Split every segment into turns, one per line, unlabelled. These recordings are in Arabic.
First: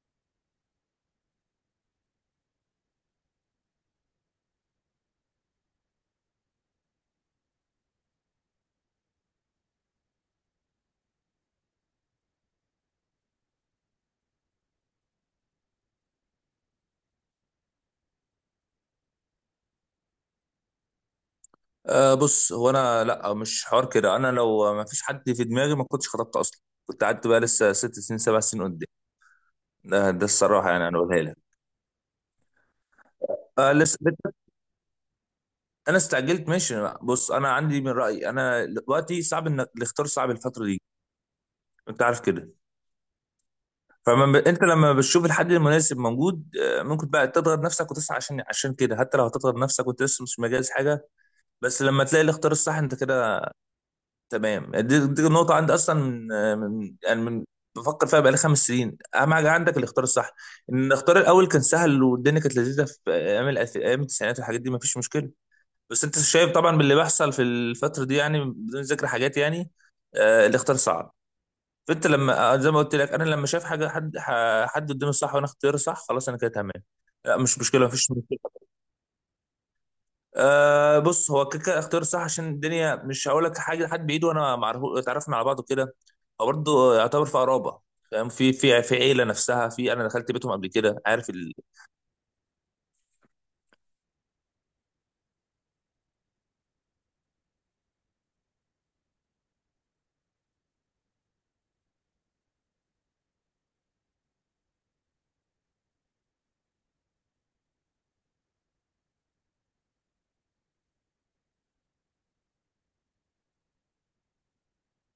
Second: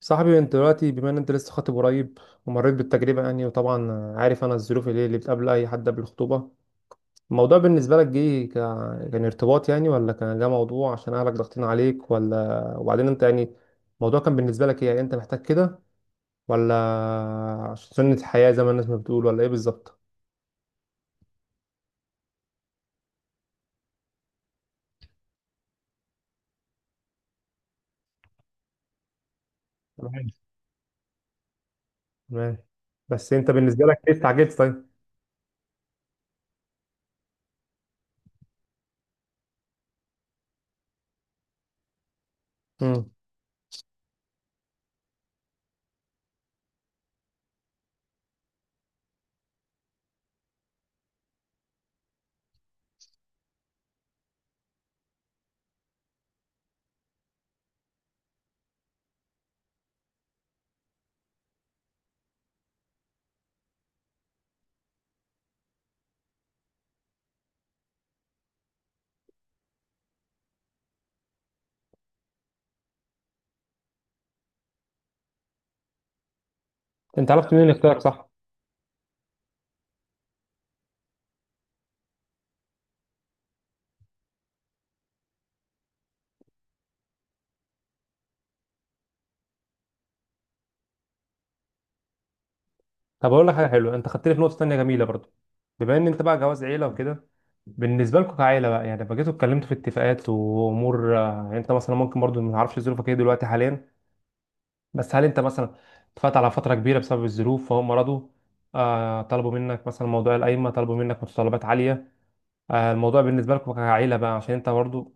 صاحبي انت دلوقتي بما ان انت لسه خاطب قريب، ومريت بالتجربه يعني وطبعا عارف انا الظروف اللي بتقابل اي حد قبل الخطوبه. الموضوع بالنسبه لك جه كان ارتباط يعني، ولا كان ده موضوع عشان اهلك ضاغطين عليك، ولا وبعدين انت يعني الموضوع كان بالنسبه لك ايه؟ يعني انت محتاج كده ولا عشان سنه الحياه زي ما الناس ما بتقول، ولا ايه بالظبط؟
أه بص، هو انا لا، مش حوار كده. انا لو ما فيش حد في دماغي ما كنتش خطبت اصلا. كنت قعدت بقى لسه 6 سنين 7 سنين قدام. ده
تمام،
الصراحه، يعني انا بقولها لك.
تمام. بس انت
أه
بالنسبه
لسه.
لك ليه استعجلت طيب؟
انا استعجلت، ماشي. بص، انا عندي من رايي انا دلوقتي صعب انك الاختيار صعب الفتره دي. انت عارف كده.
امم.
انت لما بتشوف الحد المناسب موجود، آه، ممكن بقى تضغط نفسك وتسعى عشان كده، حتى لو هتضغط نفسك وانت لسه مش مجهز حاجه. بس لما تلاقي الاختيار الصح انت كده تمام. دي النقطة عندي أصلا من من بفكر فيها بقالي 5 سنين. أهم حاجة عندك الاختيار الصح. إن الاختيار الأول كان سهل، والدنيا كانت لذيذة في أيام التسعينات، والحاجات دي مفيش مشكلة. بس أنت شايف طبعا باللي بيحصل في الفترة دي، يعني بدون ذكر حاجات يعني. آه، الاختيار صعب. فأنت لما آه، زي ما قلت لك، أنا لما شايف حاجة حد حد قدامي صح، وأنا اختياري صح، خلاص أنا كده تمام.
انت
لا
عرفت
مش
منين اللي
مشكلة
اختارك
مفيش.
صح؟
أه بص، هو كيكا اختيار صح. عشان الدنيا، مش هقول لك حاجه لحد بايده، وانا معرف اتعرفنا على بعض وكده. هو برضه يعتبر في قرابه، فاهم؟ في في عيله نفسها، في انا دخلت بيتهم قبل كده، عارف.
طب اقول لك حاجه حلوه، انت خدتني في نقطه تانية جميله برضو. بما ان انت بقى جواز عيله وكده، بالنسبه لكم كعيله بقى يعني لما جيتوا اتكلمتوا في اتفاقات وامور آه، يعني انت مثلا ممكن برضو ما نعرفش ظروفك ايه دلوقتي حاليا. بس هل انت مثلا اتفقت على فتره كبيره بسبب الظروف فهم رضوا؟ آه طلبوا منك مثلا موضوع القايمه؟ طلبوا منك متطلبات عاليه؟ آه، الموضوع بالنسبة لكم كعيلة بقى، عشان انت برضو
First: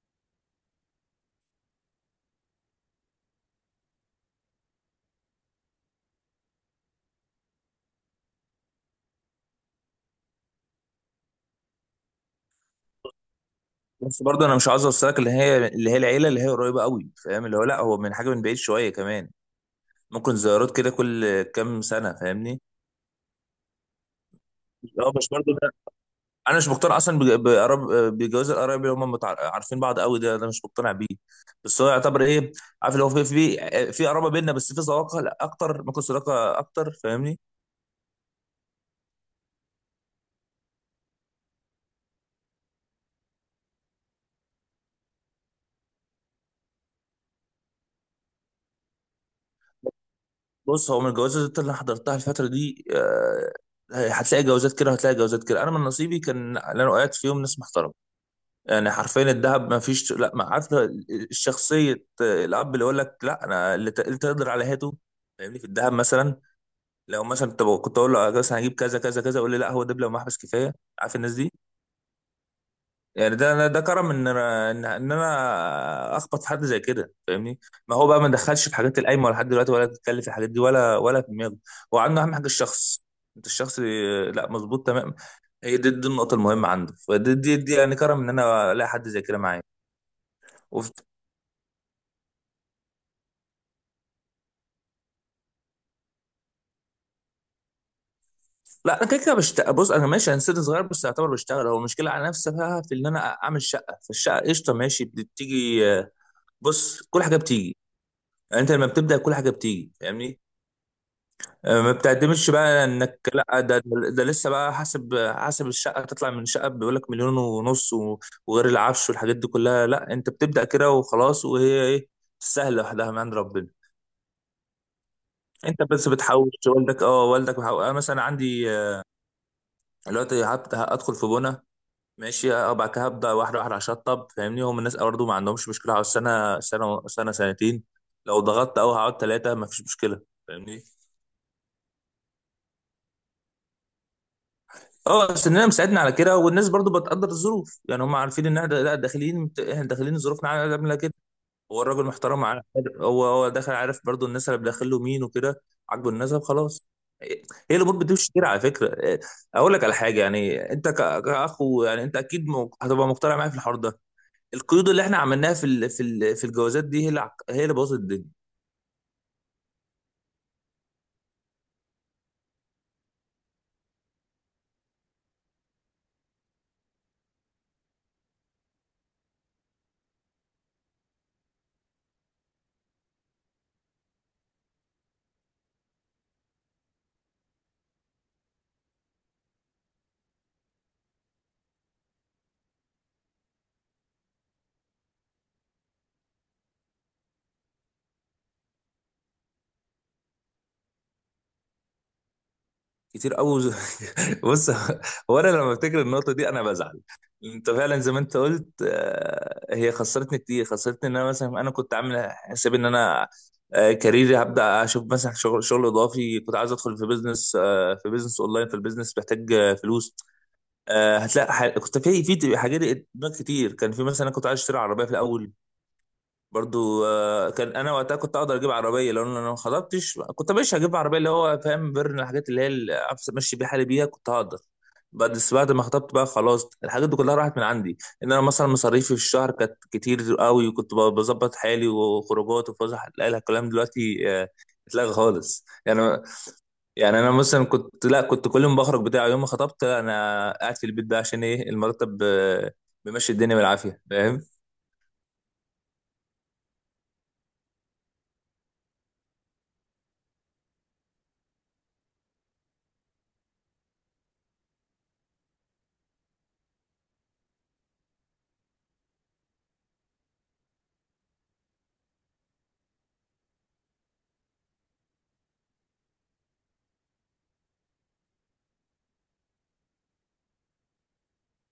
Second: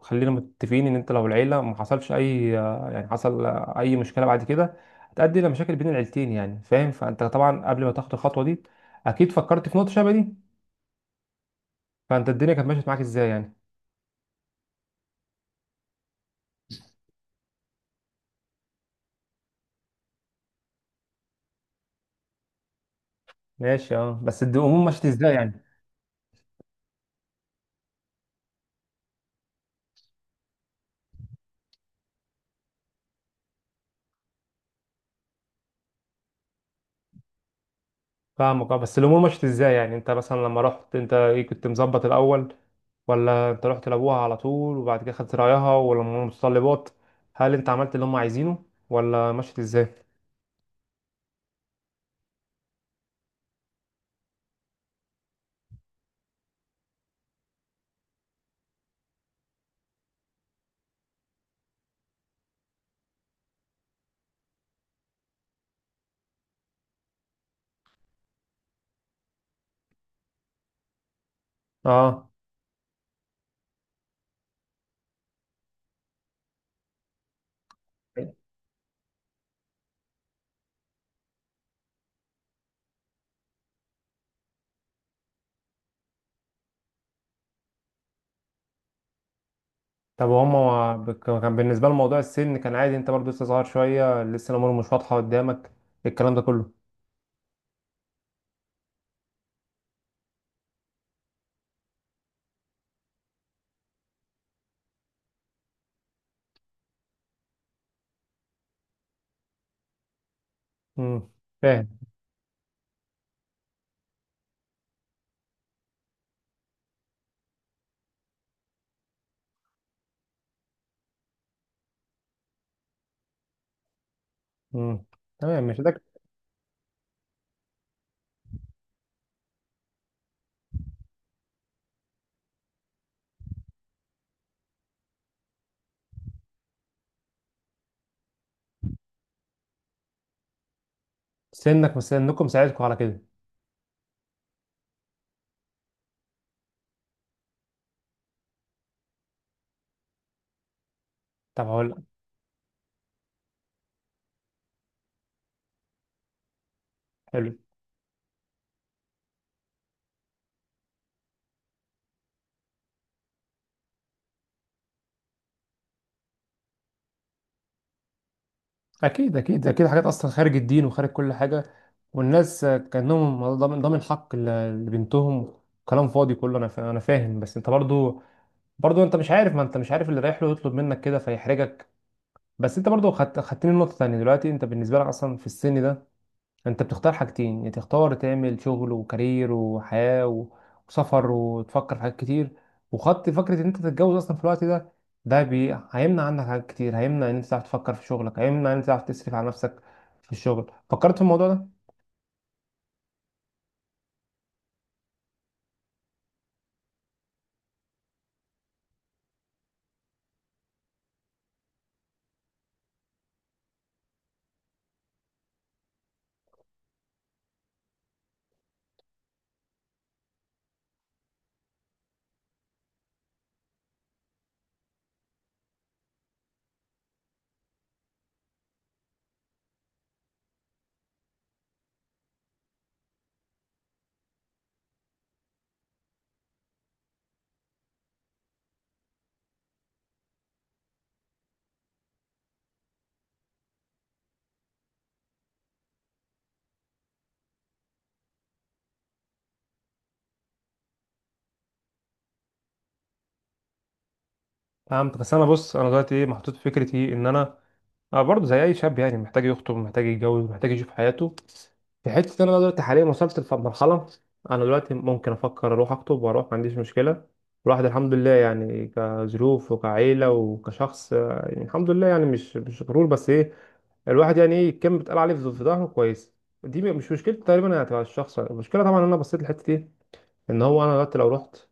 خلينا متفقين ان انت لو العيلة ما حصلش اي آه، يعني حصل آه، اي مشكلة بعد كده هتؤدي الى مشاكل بين العيلتين يعني، فاهم؟ فانت طبعا قبل ما تاخد الخطوة دي اكيد فكرت في نقطة شبه دي. فانت الدنيا كانت ماشية معاك ازاي يعني؟
بس برضه انا مش عاوز اوصلك اللي هي العيله اللي هي قريبه قوي، فاهم؟ اللي هو لا، هو من حاجه من بعيد شويه كمان. ممكن زيارات كده كل كام سنه، فاهمني؟
ماشي. اه بس الامور مشيت
اه مش
ازاي
برضه،
يعني؟
انا مش مقتنع اصلا بج- بقراب بجواز القرايب اللي هم عارفين بعض قوي. ده مش مقتنع بيه. بس هو يعتبر ايه؟ عارف اللي هو في في قرابه بيننا، بس في صداقه، لا اكتر، ممكن صداقه اكتر، فاهمني؟
فاهمك. اه بس الامور مشيت ازاي يعني؟ انت مثلا لما رحت انت ايه كنت مظبط الاول؟ ولا انت رحت لابوها على طول وبعد كده خدت رايها؟ ولا من المتطلبات هل انت عملت اللي هم عايزينه، ولا مشيت ازاي؟
بص، هو من الجوازات اللي انا حضرتها الفتره دي آه، هتلاقي جوازات كده وهتلاقي جوازات كده. انا من نصيبي كان اللي انا وقعت فيهم ناس محترمه، يعني حرفيا الذهب، ما فيش، لا، ما عارف. شخصيه الاب اللي يقول لك لا، اللي تقدر على هاته، فاهمني؟ في الذهب مثلا لو مثلا كنت اقول له آه، مثلا هجيب كذا كذا كذا، يقول لي لا، هو دبلة ومحبس كفايه. عارف الناس دي؟
اه.
يعني ده كرم ان انا اخبط في حد زي كده، فاهمني؟ ما هو بقى ما دخلش في حاجات القايمه ولا لحد دلوقتي، ولا بيتكلم في الحاجات دي ولا في دماغه. هو عنده اهم حاجه الشخص. انت الشخص آه، لا مظبوط تمام. هي دي النقطه المهمه عنده. فدي دي يعني كرم ان انا الاقي حد زي كده معايا.
طب
وف...
وهم كان بالنسبة لهم موضوع السن كان عادي؟ انت برضو لسه صغير شوية، لسه الأمور مش واضحة قدامك، الكلام ده كله.
لا انا كده كده بشتغل. بص انا ماشي، انا سن صغير، بس اعتبر بشتغل. هو المشكله على نفسها في ان انا اعمل شقه، فالشقه قشطه، ماشي، بتيجي. بص كل حاجه بتيجي. يعني انت لما بتبدا كل حاجه بتيجي، فاهمني؟
امم.
آه، ما
فاهم.
بتعتمدش بقى انك لا ده لسه بقى حسب الشقه تطلع. من شقه بيقول لك مليون ونص وغير العفش والحاجات دي كلها. لا، انت بتبدا كده وخلاص. وهي ايه، سهله لوحدها من عند ربنا.
امم. تمام، مش
انت
ده.
بس بتحوش والدك. اه، والدك آه مثلا عندي آه، دلوقتي هدخل في بنا، ماشي، آه، بعد كده هبدا واحده واحده اشطب، فاهمني؟ هم الناس برضه ما عندهمش مشكله على السنه، سنه سنه سنتين. لو ضغطت قوي هقعد ثلاثه، ما فيش مشكله، فاهمني؟
سنك مش سنكم ساعدكم على كده.
اه سننا مساعدنا على كده. والناس برضو بتقدر الظروف يعني، هم عارفين ان احنا لا داخلين، احنا داخلين ظروفنا عامله كده.
طب
هو
هقول لك.
الراجل محترم، عارف؟ هو هو داخل عارف برضو الناس اللي داخل له مين وكده. عاجبه النسب، خلاص.
حلو.
هي الامور بتمشي كده على فكره، إيه، اقول لك على حاجه. يعني انت كاخ، يعني انت اكيد هتبقى مقتنع معايا في الحوار ده. القيود اللي احنا عملناها في الجوازات دي هي اللي هي اللي بوظت الدنيا.
أكيد، أكيد، أكيد، حاجات أصلا خارج الدين وخارج كل حاجة، والناس كأنهم ضامن حق لبنتهم. كلام فاضي كله. أنا فاهم، بس أنت برضو، برضو أنت مش عارف، ما أنت مش عارف اللي رايح له يطلب منك كده فيحرجك. بس أنت برضو خدتني نقطة تانية. دلوقتي أنت بالنسبة لك أصلا في السن ده انت بتختار حاجتين: يا تختار تعمل شغل وكارير وحياة وسفر وتفكر في حاجات كتير، وخط فكرة ان انت تتجوز اصلا في الوقت ده. هيمنع عنك حاجات كتير، هيمنع ان انت تعرف تفكر في شغلك، هيمنع ان انت تعرف تصرف على نفسك في الشغل. فكرت في الموضوع ده؟
كتير قوي. بص، هو انا لما افتكر النقطه دي انا بزعل. انت فعلا زي ما انت قلت آه، هي خسرتني كتير. خسرتني ان انا مثلا، انا كنت عامل حساب ان انا آه، كاريري هبدا اشوف مثلا شغل اضافي، كنت عايز ادخل في بيزنس آه، في بيزنس اونلاين، في البيزنس محتاج آه، فلوس. آه، هتلاقي كنت في حاجات دماغ كتير. كان في مثلا انا كنت عايز اشتري عربيه في الاول. برضو آه، كان انا وقتها كنت اقدر اجيب عربيه لو انا ما خطبتش. كنت مش هجيب عربيه اللي هو، فاهم، بيرن، الحاجات اللي هي اللي أعرف امشي بيها حالي بيها، كنت هقدر. بعد، بس بعد ما خطبت بقى خلاص، الحاجات دي كلها راحت من عندي. ان انا مثلا مصاريفي في الشهر كانت كتير قوي، وكنت بظبط حالي، وخروجات، وفسح، لا لا، الكلام دلوقتي آه، اتلغى خالص يعني. يعني انا مثلا كنت لا كنت كل يوم بخرج بتاع. يوم ما خطبت انا قاعد في البيت ده، عشان ايه؟ المرتب آه، بيمشي الدنيا بالعافيه، فاهم؟
فهمت. بس انا بص، انا دلوقتي ايه محطوط في فكرة ايه؟ ان انا، أنا برضه زي اي شاب يعني، محتاج يخطب، محتاج يتجوز، محتاج يشوف حياته. في حته إن انا دلوقتي حاليا وصلت لمرحله انا دلوقتي ممكن افكر اروح اخطب واروح، ما عنديش مشكله. الواحد الحمد لله يعني كظروف وكعيله وكشخص آه، يعني الحمد لله يعني، مش غرور، بس ايه، الواحد يعني ايه كان بيتقال عليه في ظهره كويس. دي مش مشكلة تقريبا يعني، تبع الشخص. المشكله طبعا إن انا بصيت للحته دي، ان هو انا دلوقتي لو رحت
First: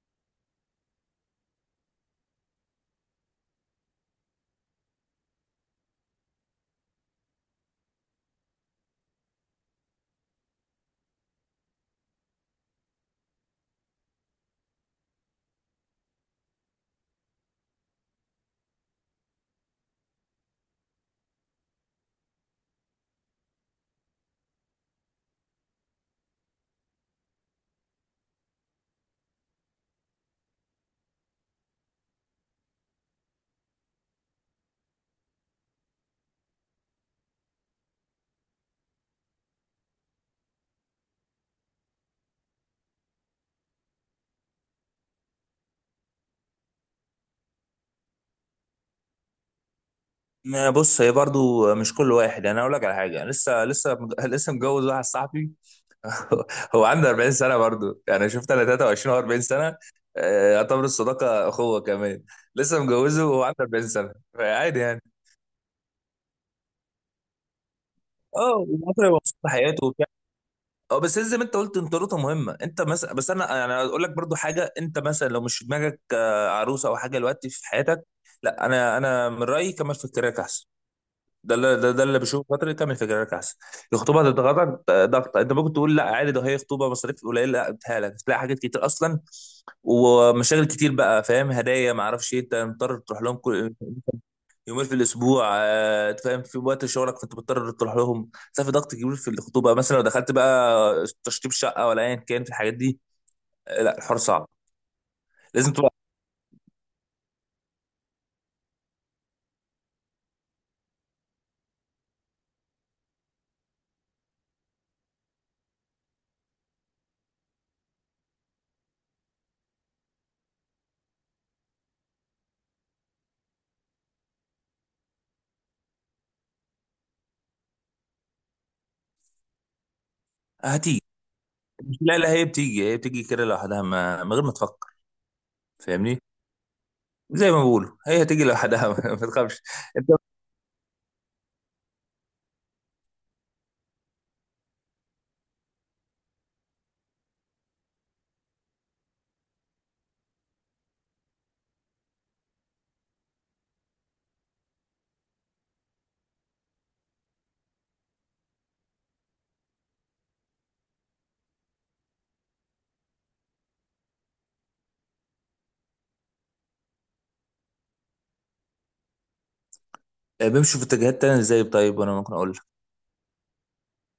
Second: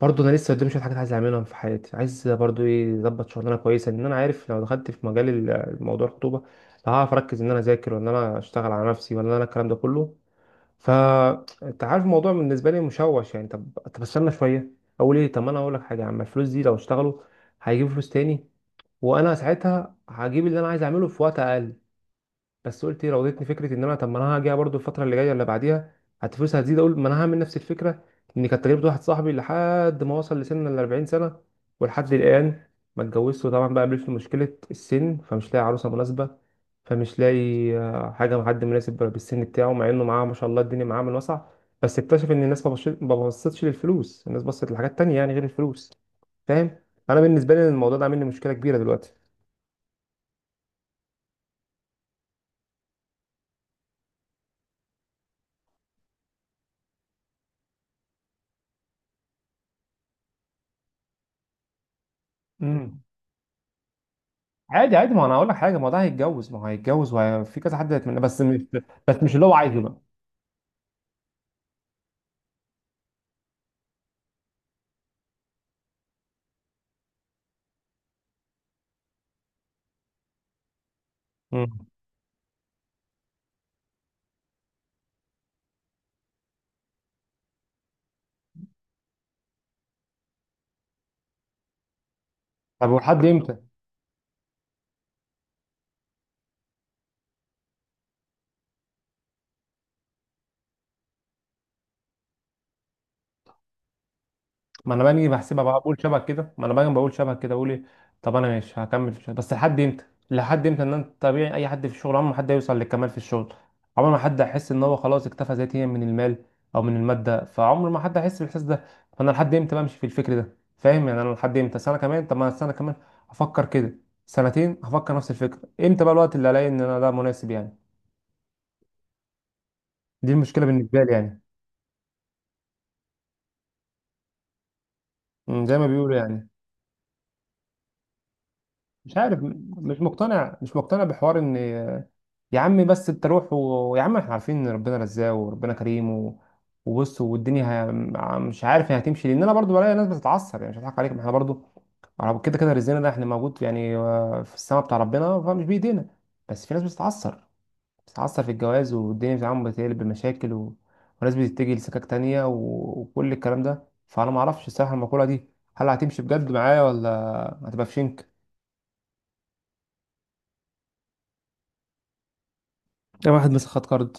برضه انا لسه قدامي شويه حاجات عايز اعملهم في حياتي، عايز برضه ايه، اظبط شغلانه كويسه. ان انا عارف لو دخلت في مجال الموضوع الخطوبه هعرف اركز ان انا اذاكر وان انا اشتغل على نفسي ولا انا، الكلام ده كله. فانت عارف الموضوع بالنسبه لي مشوش يعني. طب استنى شويه، اقول ايه، طب ما انا اقول لك حاجه يا عم، الفلوس دي لو اشتغلوا هيجيبوا فلوس تاني، وانا ساعتها هجيب اللي انا عايز اعمله في وقت اقل. بس قلت ايه، راودتني فكره ان انا طب ما انا هاجي برضو الفتره اللي جايه ولا بعديها فلوسها هتزيد، اقول ما انا هعمل نفس الفكره. ان كانت تجربه واحد صاحبي لحد ما وصل لسن ال 40 سنه ولحد الان ما اتجوزش، وطبعا بقى قابلته مشكله السن فمش لاقي عروسه مناسبه، فمش لاقي آه، حاجه مع حد مناسب بالسن بتاعه، مع انه معاه ما شاء الله، الدنيا معاه من وسع. بس اكتشف ان الناس ما بصتش للفلوس، الناس بصت لحاجات تانية يعني غير الفلوس، فاهم؟ انا بالنسبه لي الموضوع ده عامل لي مشكله كبيره دلوقتي.
ما بص، هي برضو مش كل واحد. يعني انا اقول لك على حاجه، أنا لسه متجوز واحد صاحبي. هو عنده 40 سنه برضو. يعني شفت؟ انا 23 و 40 سنه، آه، يعتبر الصداقه اخوه كمان. لسه متجوزه وهو عنده 40 سنه، فعادي
عادي،
يعني.
عادي، ما انا اقول لك حاجه، ما ده هيتجوز، ما هو هيتجوز وفي كذا حد هيتمنى، بس
اه
مش،
وبعدين هو
بس مش
مبسوط
اللي هو عايزه
بحياته
بقى.
وبتاع. اه بس زي ما انت قلت، انطروته مهمه. انت مثلا، بس انا يعني اقول لك برضو حاجه، انت مثلا لو مش في دماغك آه، عروسه او حاجه دلوقتي في حياتك، لا انا من رايي كمل في الكراك احسن. ده اللي
مم.
ده اللي بشوفه. فتره تعمل فكرك احسن. الخطوبه هتضغطك ضغط. انت ممكن تقول لا عادي، ده هي خطوبه، مصاريف قليله. لا، بتهالك تلاقي حاجات كتير اصلا، ومشاغل كتير بقى، فاهم؟ هدايا، ما اعرفش ايه. انت
طب
مضطر تروح
ولحد
لهم
امتى؟
كل يومين في الاسبوع آه، فاهم؟ في وقت شغلك فانت مضطر تروح لهم. ده في ضغط كبير في الخطوبه. مثلا لو دخلت بقى تشطيب شقه ولا ايا كان في الحاجات دي، آه، لا الحوار صعب.
ما انا باجي بحسبها
لازم
بقى،
تبقى
بقول شبه كده، ما انا باجي بقول شبه كده، بقول ايه، طب انا ماشي هكمل في الشغل، بس لحد امتى؟ لحد امتى ان انت طبيعي؟ اي حد في الشغل عمره ما حد هيوصل للكمال في الشغل، عمر ما حد هيحس ان هو خلاص اكتفى ذاتيا من المال او من الماده، فعمر ما حد هيحس بالاحساس ده. فانا لحد امتى بمشي في الفكر ده، فاهم يعني؟ انا لحد امتى؟ سنه كمان؟ طب ما أنا سنه كمان هفكر كده، سنتين هفكر نفس الفكره. امتى بقى الوقت اللي الاقي ان انا ده مناسب يعني؟ دي المشكله
هتيجي.
بالنسبه لي يعني.
لا لا، هي بتيجي، هي بتيجي كده لوحدها، من غير ما تفكر،
زي ما بيقولوا
فاهمني؟
يعني.
زي ما بقولوا، هي هتيجي لوحدها.
مش
ما
عارف،
تخافش.
مش
انت
مقتنع مش مقتنع بحوار ان، يا عم بس انت روح ويا عم احنا عارفين ان ربنا رزاق وربنا كريم وبص والدنيا مش عارف هي هتمشي، لان انا برضو بلاقي ناس بتتعصب يعني، مش هضحك عليك، ما احنا برضو كده كده رزقنا ده احنا موجود يعني آه، في السماء بتاع ربنا، فمش بايدينا. بس في ناس بتتعصب، بتتعصب في الجواز والدنيا بتاعهم بتقلب بمشاكل وناس بتتجه لسكاك تانية وكل الكلام ده. فانا ما اعرفش الصراحه المقوله دي هل هتمشي بجد معايا، ولا هتبقى في شنك؟
بيمشوا في اتجاهات تانية ازاي طيب؟ وانا ممكن اقول لك،
ده واحد مسخ خد كارد،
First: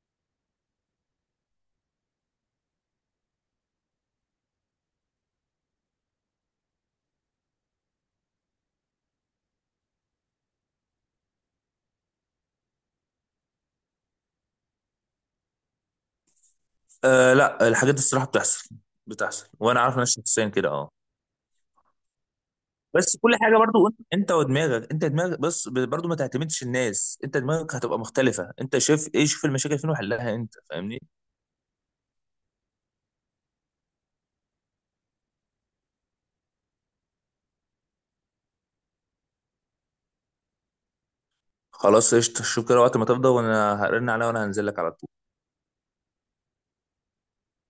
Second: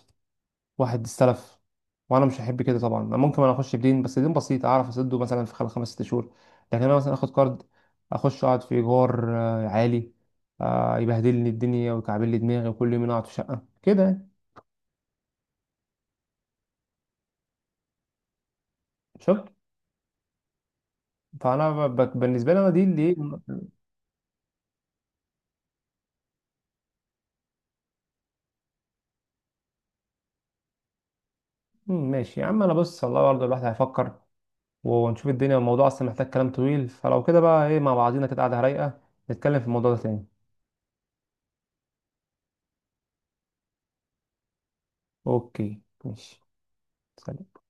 واحد استلف، وانا مش هحب كده طبعا. أنا ممكن انا اخش بدين، بس دين بسيط اعرف اسده مثلا في خلال خمس ست شهور. لكن انا مثلا اخد كارد، اخش اقعد في ايجار آه، عالي، آه، يبهدلني الدنيا ويكعبل لي دماغي، وكل يوم اقعد في شقه كده يعني.
آه لا الحاجات دي الصراحه بتحصل. بتحصل،
شفت؟
وانا عارف ناس شخصيا كده، اه.
فانا بالنسبه لي انا دي اللي إيه،
بس كل
م-
حاجه برضو انت ودماغك، انت دماغك بس برضو ما تعتمدش الناس. انت دماغك هتبقى مختلفه. انت شايف ايه؟ شوف المشاكل فين وحلها انت، فاهمني؟
ماشي يا عم. انا بص، الله برضه الواحد هيفكر ونشوف الدنيا. الموضوع اصلا محتاج كلام طويل، فلو كده بقى ايه مع بعضينا كده قاعده رايقه نتكلم في الموضوع ده تاني.
خلاص قشطه، شوف كده وقت ما تفضى، وانا هرن عليها وانا هنزل لك على طول.
اوكي ماشي. سلام.